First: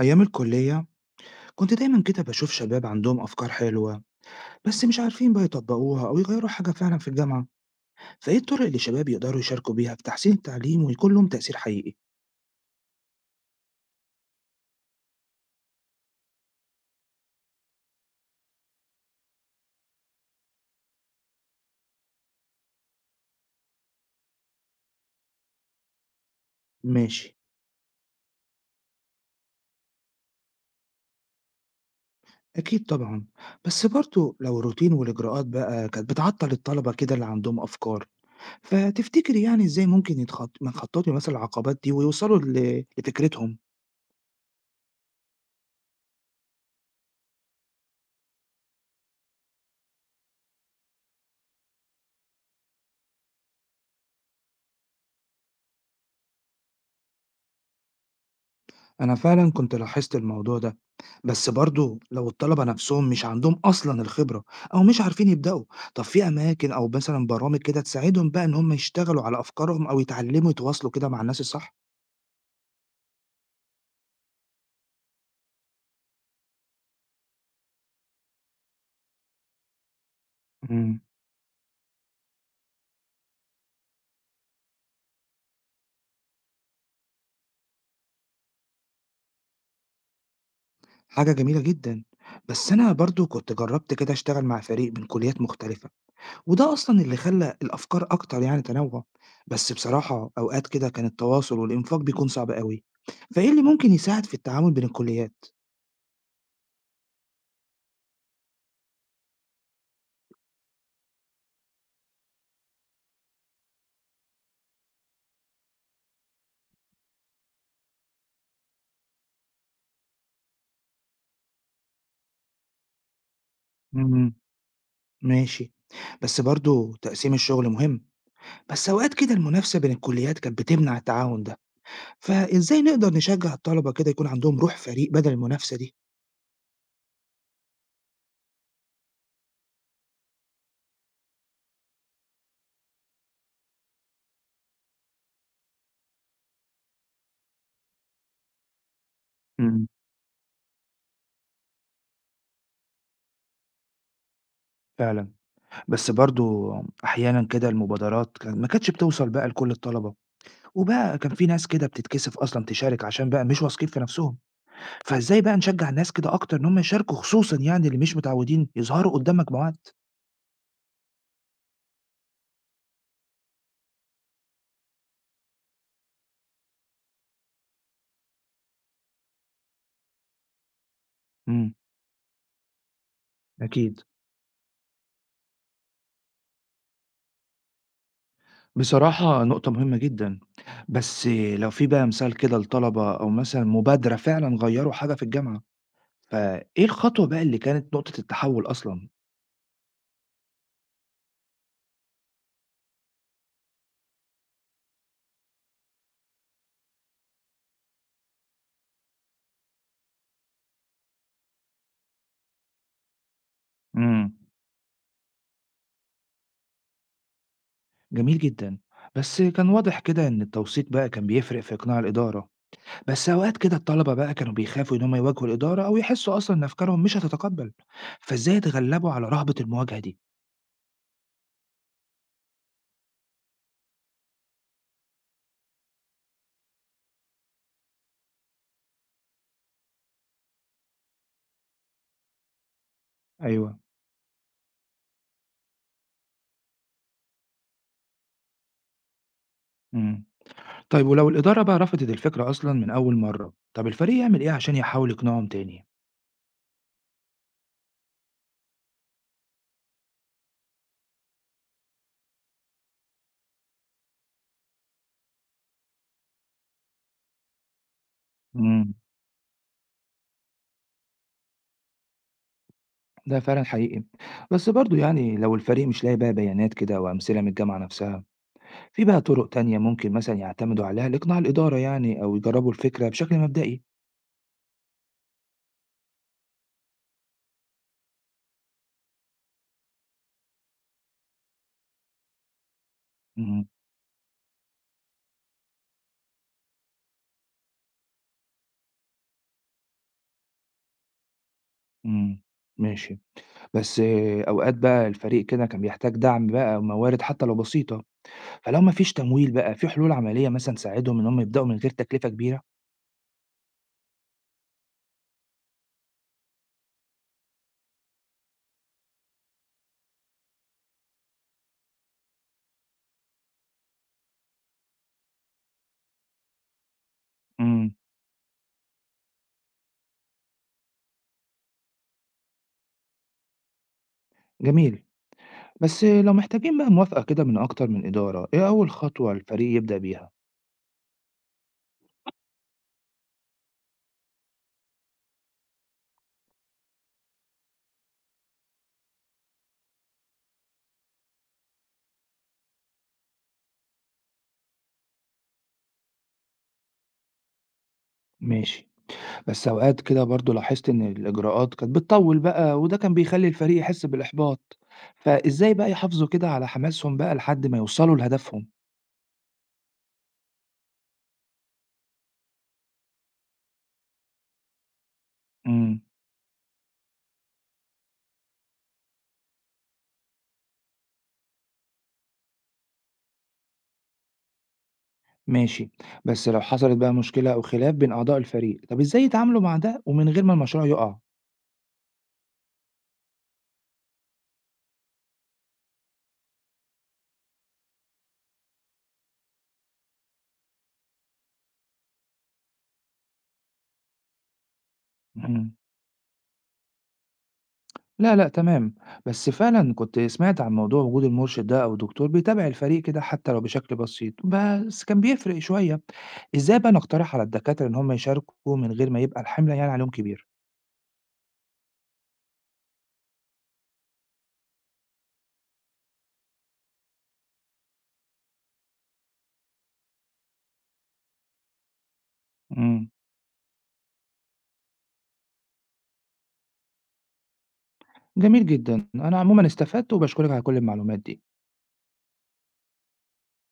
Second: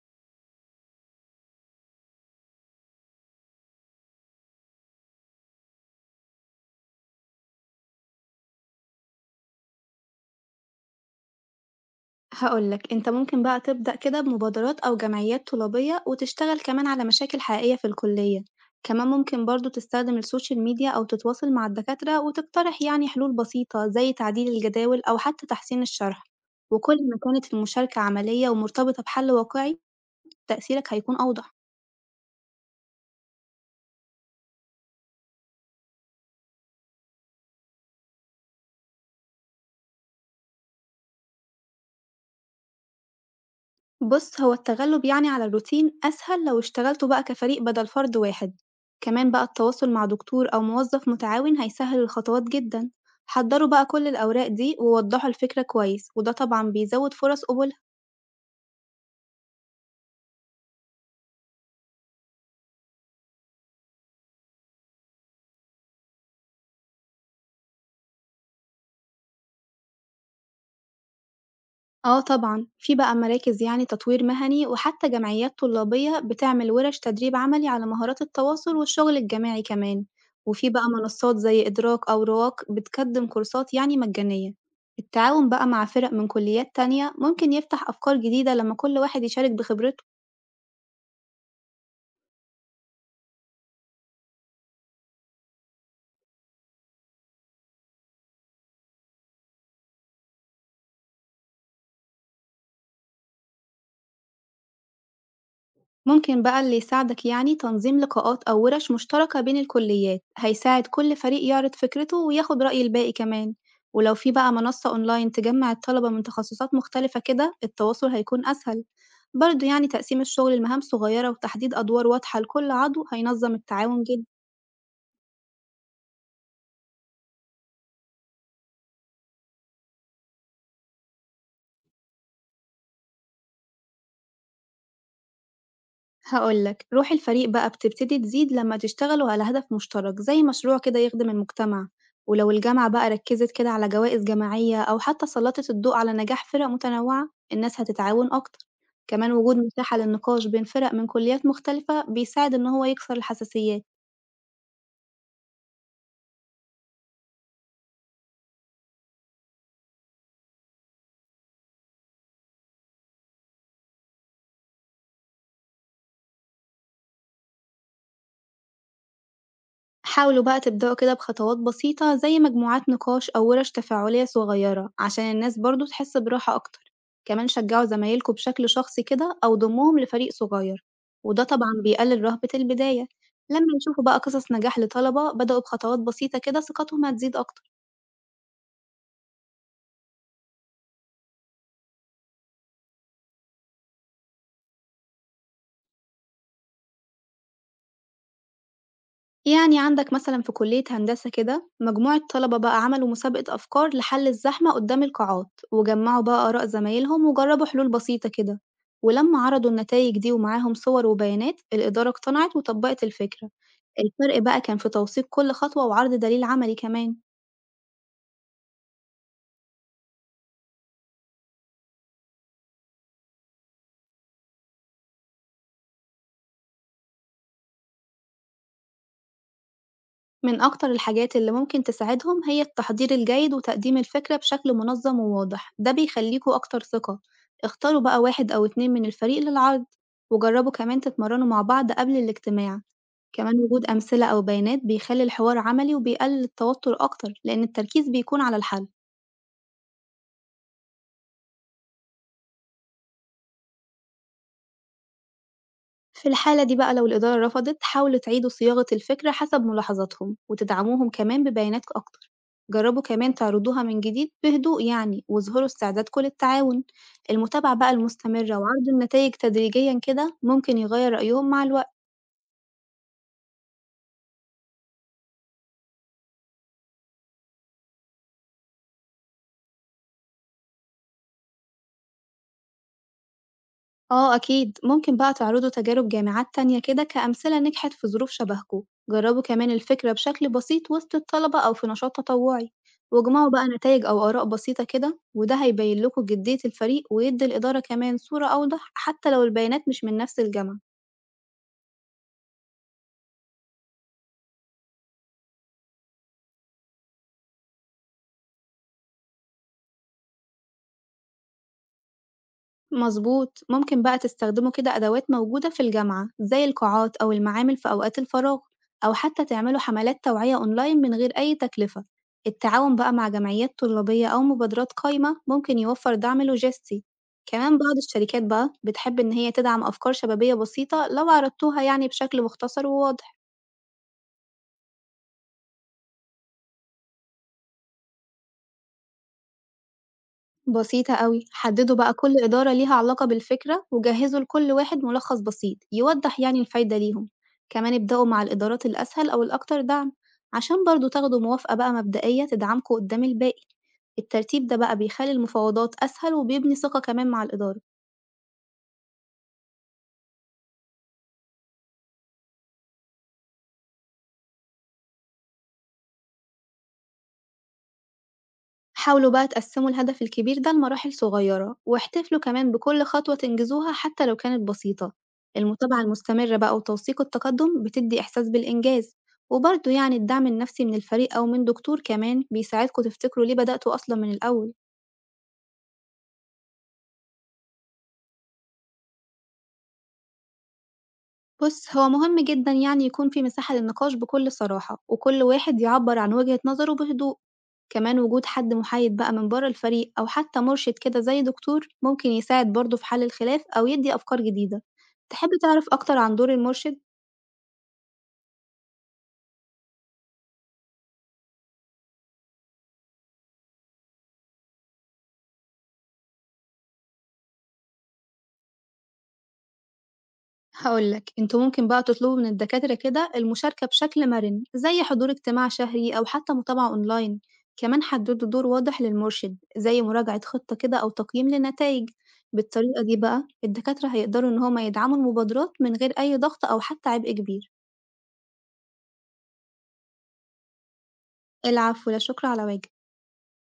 أيام الكلية كنت دايما كده بشوف شباب عندهم أفكار حلوة، بس مش عارفين بقى يطبقوها أو يغيروا حاجة فعلا في الجامعة. فإيه الطرق اللي الشباب يقدروا يشاركوا بيها في تحسين التعليم ويكون لهم تأثير حقيقي؟ هاقول لك، أنت ممكن بقى تبدأ كده بمبادرات أو جمعيات طلابية وتشتغل كمان على مشاكل حقيقية في الكلية، كمان ممكن برضه تستخدم السوشيال ميديا أو تتواصل مع الدكاترة وتقترح يعني حلول بسيطة زي تعديل الجداول أو حتى تحسين الشرح، وكل ما ماشي. كانت المشاركة عملية ومرتبطة بحل واقعي تأثيرك هيكون أوضح. أكيد طبعا، بس برضه لو الروتين والإجراءات بقى كانت بتعطل الطلبة كده اللي عندهم أفكار، فتفتكري يعني إزاي ممكن ما يتخططوا مثلا العقبات دي ويوصلوا لفكرتهم؟ بُص، هو التغلُّب يعني على الروتين أسهل لو اشتغلتوا بقى كفريق بدل فرد واحد، كمان بقى التواصل مع دكتور أو موظف متعاون هيسهِّل الخطوات جدًا، حضّروا بقى كل الأوراق دي ووضّحوا الفكرة كويس، وده طبعًا بيزوّد فرص قبول. أنا فعلًا كنت لاحظت الموضوع ده، بس برضه لو الطلبة نفسهم مش عندهم أصلًا الخبرة أو مش عارفين يبدأوا، طب في أماكن أو مثلًا برامج كده تساعدهم بقى إن هم يشتغلوا على أفكارهم أو يتعلموا يتواصلوا كده مع الناس الصح؟ آه طبعًا، في بقى مراكز يعني تطوير مهني وحتى جمعيات طلابية بتعمل ورش تدريب عملي على مهارات التواصل والشغل الجماعي كمان، وفي بقى إمم. منصات زي إدراك أو رواق بتقدم كورسات يعني مجانية، التعاون بقى مع فرق من كليات تانية ممكن يفتح أفكار جديدة لما كل واحد يشارك بخبرته. حاجة جميلة جدًا، بس أنا برضه كنت جربت كده أشتغل مع فريق من كليات مختلفة، وده أصلًا اللي خلّى الأفكار أكتر يعني تنوُّع، بس بصراحة أوقات كده كان التواصل والإنفاق بيكون صعب أوي، فإيه اللي ممكن يساعد في التعاون بين الكليات؟ ممكن بقى اللي يساعدك يعني تنظيم لقاءات أو ورش مشتركة بين الكليات هيساعد كل فريق يعرض فكرته وياخد رأي الباقي كمان، ولو في بقى منصة أونلاين تجمع الطلبة من تخصصات مختلفة كده التواصل هيكون أسهل، برضه يعني تقسيم الشغل لمهام صغيرة وتحديد أدوار واضحة لكل عضو هينظم التعاون جدا. إمم. ماشي، بس برضه تقسيم الشغل مهم، بس أوقات كده المنافسة بين الكليات كانت بتمنع التعاون ده، فإزاي نقدر نشجع الطلبة كده يكون عندهم روح فريق بدل المنافسة دي؟ هاقول لك، روح الفريق بقى بتبتدي تزيد لما تشتغلوا على هدف مشترك زي مشروع كده يخدم المجتمع، ولو الجامعة بقى ركزت كده على جوائز جماعية أو حتى سلطت الضوء على نجاح فرق متنوعة، الناس هتتعاون أكتر، كمان وجود امم. مساحة للنقاش بين فرق من كليات مختلفة بيساعد إن هو يكسر الحساسيات. فعلا، بس برضو احيانا كده المبادرات كان ما كانتش بتوصل بقى لكل الطلبه، وبقى كان في ناس كده بتتكسف اصلا تشارك عشان بقى مش واثقين في نفسهم، فازاي بقى نشجع الناس كده اكتر ان هم يشاركوا، خصوصا يعني اللي مش متعودين يظهروا قدام مجموعات؟ حاولوا بقى تبدأوا كده بخطوات بسيطة زي مجموعات نقاش أو ورش تفاعلية صغيرة عشان الناس برضو تحس براحة أكتر، كمان شجعوا زمايلكم بشكل شخصي كده أو ضموهم لفريق صغير، وده طبعا امم. بيقلل رهبة البداية. لما اكيد. يشوفوا بقى قصص نجاح لطلبة بدأوا بخطوات بسيطة كده ثقتهم هتزيد أكتر. بصراحة نقطة مهمة جدًا، بس لو في بقى مثال كده لطلبة أو مثلًا مبادرة فعلًا غيّروا حاجة في الجامعة، فإيه الخطوة بقى اللي كانت نقطة التحوّل أصلًا؟ يعني عندك مثلًا في كلية هندسة كده، مجموعة طلبة بقى عملوا مسابقة أفكار لحل الزحمة قدام القاعات، وجمعوا بقى آراء زمايلهم وجربوا حلول بسيطة كده، ولما عرضوا النتايج دي ومعاهم صور وبيانات، الإدارة اقتنعت وطبقت الفكرة، إمم. الفرق بقى كان في توثيق كل خطوة وعرض دليل عملي كمان. جميل جدًا، بس كان واضح كده إن التوثيق بقى كان بيفرق في إقناع الإدارة، بس أوقات كده الطلبة بقى كانوا بيخافوا إن هم يواجهوا الإدارة أو يحسّوا أصلًا إن أفكارهم مش هتتقبّل، فإزاي اتغلّبوا على رهبة المواجهة دي؟ من أكتر الحاجات اللي ممكن تساعدهم هي التحضير الجيد وتقديم الفكرة بشكل منظم وواضح، ده بيخليكوا أكتر ثقة. اختاروا بقى واحد أو اتنين من الفريق للعرض، وجربوا كمان تتمرنوا مع بعض قبل الاجتماع، كمان أيوه. وجود أمثلة أو بيانات بيخلي الحوار عملي وبيقلل التوتر أكتر لأن التركيز بيكون على الحل. إمم. طيب ولو الإدارة بقى رفضت الفكرة أصلًا من أول مرّة، طَب الفريق يعمل إيه عشان يحاول يقنعهم تاني؟ في الحالة دي بقى لو الإدارة رفضت حاولوا تعيدوا صياغة الفكرة حسب ملاحظاتهم وتدعموهم كمان ببيانات أكتر، جربوا كمان تعرضوها من جديد بهدوء يعني واظهروا استعدادكم للتعاون. المتابعة بقى المستمرة وعرض إمم. النتائج تدريجيا كده ممكن يغير رأيهم مع الوقت. ده فعلًا حقيقي، بس برضه يعني لو الفريق مش لاقي بقى بيانات كده وأمثلة من الجامعة نفسها، في بقى طرق تانية ممكن مثلًا يعتمدوا عليها لإقناع الإدارة يعني، أو يجربوا الفكرة بشكل مبدئي؟ آه أكيد، ممكن بقى تعرضوا تجارب جامعات تانية كده كأمثلة نجحت في ظروف شبهكوا، جربوا كمان الفكرة بشكل بسيط وسط الطلبة أو في نشاط تطوعي، واجمعوا اهم. بقى نتائج أو آراء بسيطة كده، وده هيبين لكم جدية الفريق ويدي الإدارة كمان صورة أوضح حتى لو البيانات مش من نفس الجامعة. إمم. ماشي، بس آه، أوقات بقى الفريق كده كان بيحتاج دعم بقى وموارد حتى لو بسيطة، فلو ما فيش تمويل بقى، في حلول عملية مثلًا تساعدهم إن هم يبدأوا من غير تكلفة كبيرة؟ مضبوط، ممكن بقى تستخدموا كده أدوات موجودة في الجامعة زي القاعات أو المعامل في أوقات الفراغ، أو حتى تعملوا حملات توعية أونلاين من غير أي تكلفة، التعاون بقى مع جمعيات طلابية أو مبادرات قايمة ممكن يوفر دعم لوجستي، كمان إمم. بعض الشركات بقى بتحب إن هي تدعم أفكار شبابية بسيطة لو عرضتوها يعني بشكل مختصر وواضح. جميل، بس آه، لو محتاجين بقى موافقة كده من أكتر من إدارة، إيه أول خطوة الفريق يبدأ بيها؟ بسيطة أوي، حددوا بقى كل إدارة ليها علاقة بالفكرة وجهزوا لكل واحد ملخص بسيط يوضح يعني الفايدة ليهم، كمان ابدأوا مع الإدارات الأسهل أو الأكتر دعم عشان برضه تاخدوا موافقة بقى مبدئية تدعمكوا قدام الباقي، الترتيب ده بقى بيخلي المفاوضات أسهل وبيبني ثقة كمان مع الإدارة. ماشي. بس أوقات كده برضه لاحظت إن الإجراءات كانت بتطول بقى، وده كان بيخلي الفريق يحس بالإحباط، فإزاي بقى يحافظوا كده على حماسهم بقى لحد ما يوصلوا لهدفهم؟ حاولوا بقى تقسموا الهدف الكبير ده لمراحل صغيرة واحتفلوا كمان بكل خطوة تنجزوها حتى لو كانت بسيطة. المتابعة امم. المستمرة بقى وتوثيق التقدم بتدي إحساس بالإنجاز، وبرضه يعني الدعم النفسي من الفريق أو من دكتور كمان بيساعدكوا تفتكروا ليه بدأتوا أصلا من الأول. ماشي. بس لو حصلت بقى مشكلة أو خلاف بين أعضاء الفريق، طب إزاي يتعاملوا مع ده ومن غير ما المشروع يقع؟ بُص، هو مهم جدًا يعني يكون في مساحة للنقاش بكل صراحة، وكل واحد يعبّر عن وجهة نظره بهدوء، كمان وجود حد محايد بقى من برّه الفريق أو حتى مرشد كده زي دكتور ممكن يساعد برضه في حل الخلاف أو يدّي أفكار جديدة. تحب امم. تعرف أكتر عن دور المرشد؟ لا لا، تمام. بس فعلا كنت سمعت عن موضوع وجود المرشد ده أو دكتور بيتابع الفريق كده حتى لو بشكل بسيط، بس كان بيفرق شوية. إزاي بقى نقترح على الدكاترة إن هم يشاركوا من غير ما يبقى الحملة يعني عليهم كبير؟ هاقول لك، أنتم ممكن بقى تطلبوا من الدكاترة كده المشاركة بشكل مرن، زي حضور اجتماع شهري أو حتى متابعة أونلاين، كمان حددوا دور واضح للمرشد، زي مراجعة خطة كده أو تقييم للنتايج، بالطريقة امم. دي بقى الدكاترة هيقدروا إن هما يدعموا المبادرات من غير أي ضغط أو حتى عبء كبير. جميل جدًا، أنا عمومًا استفدت وباشكرِك على كل المعلومات دي. العفو، لا شكر على واجب.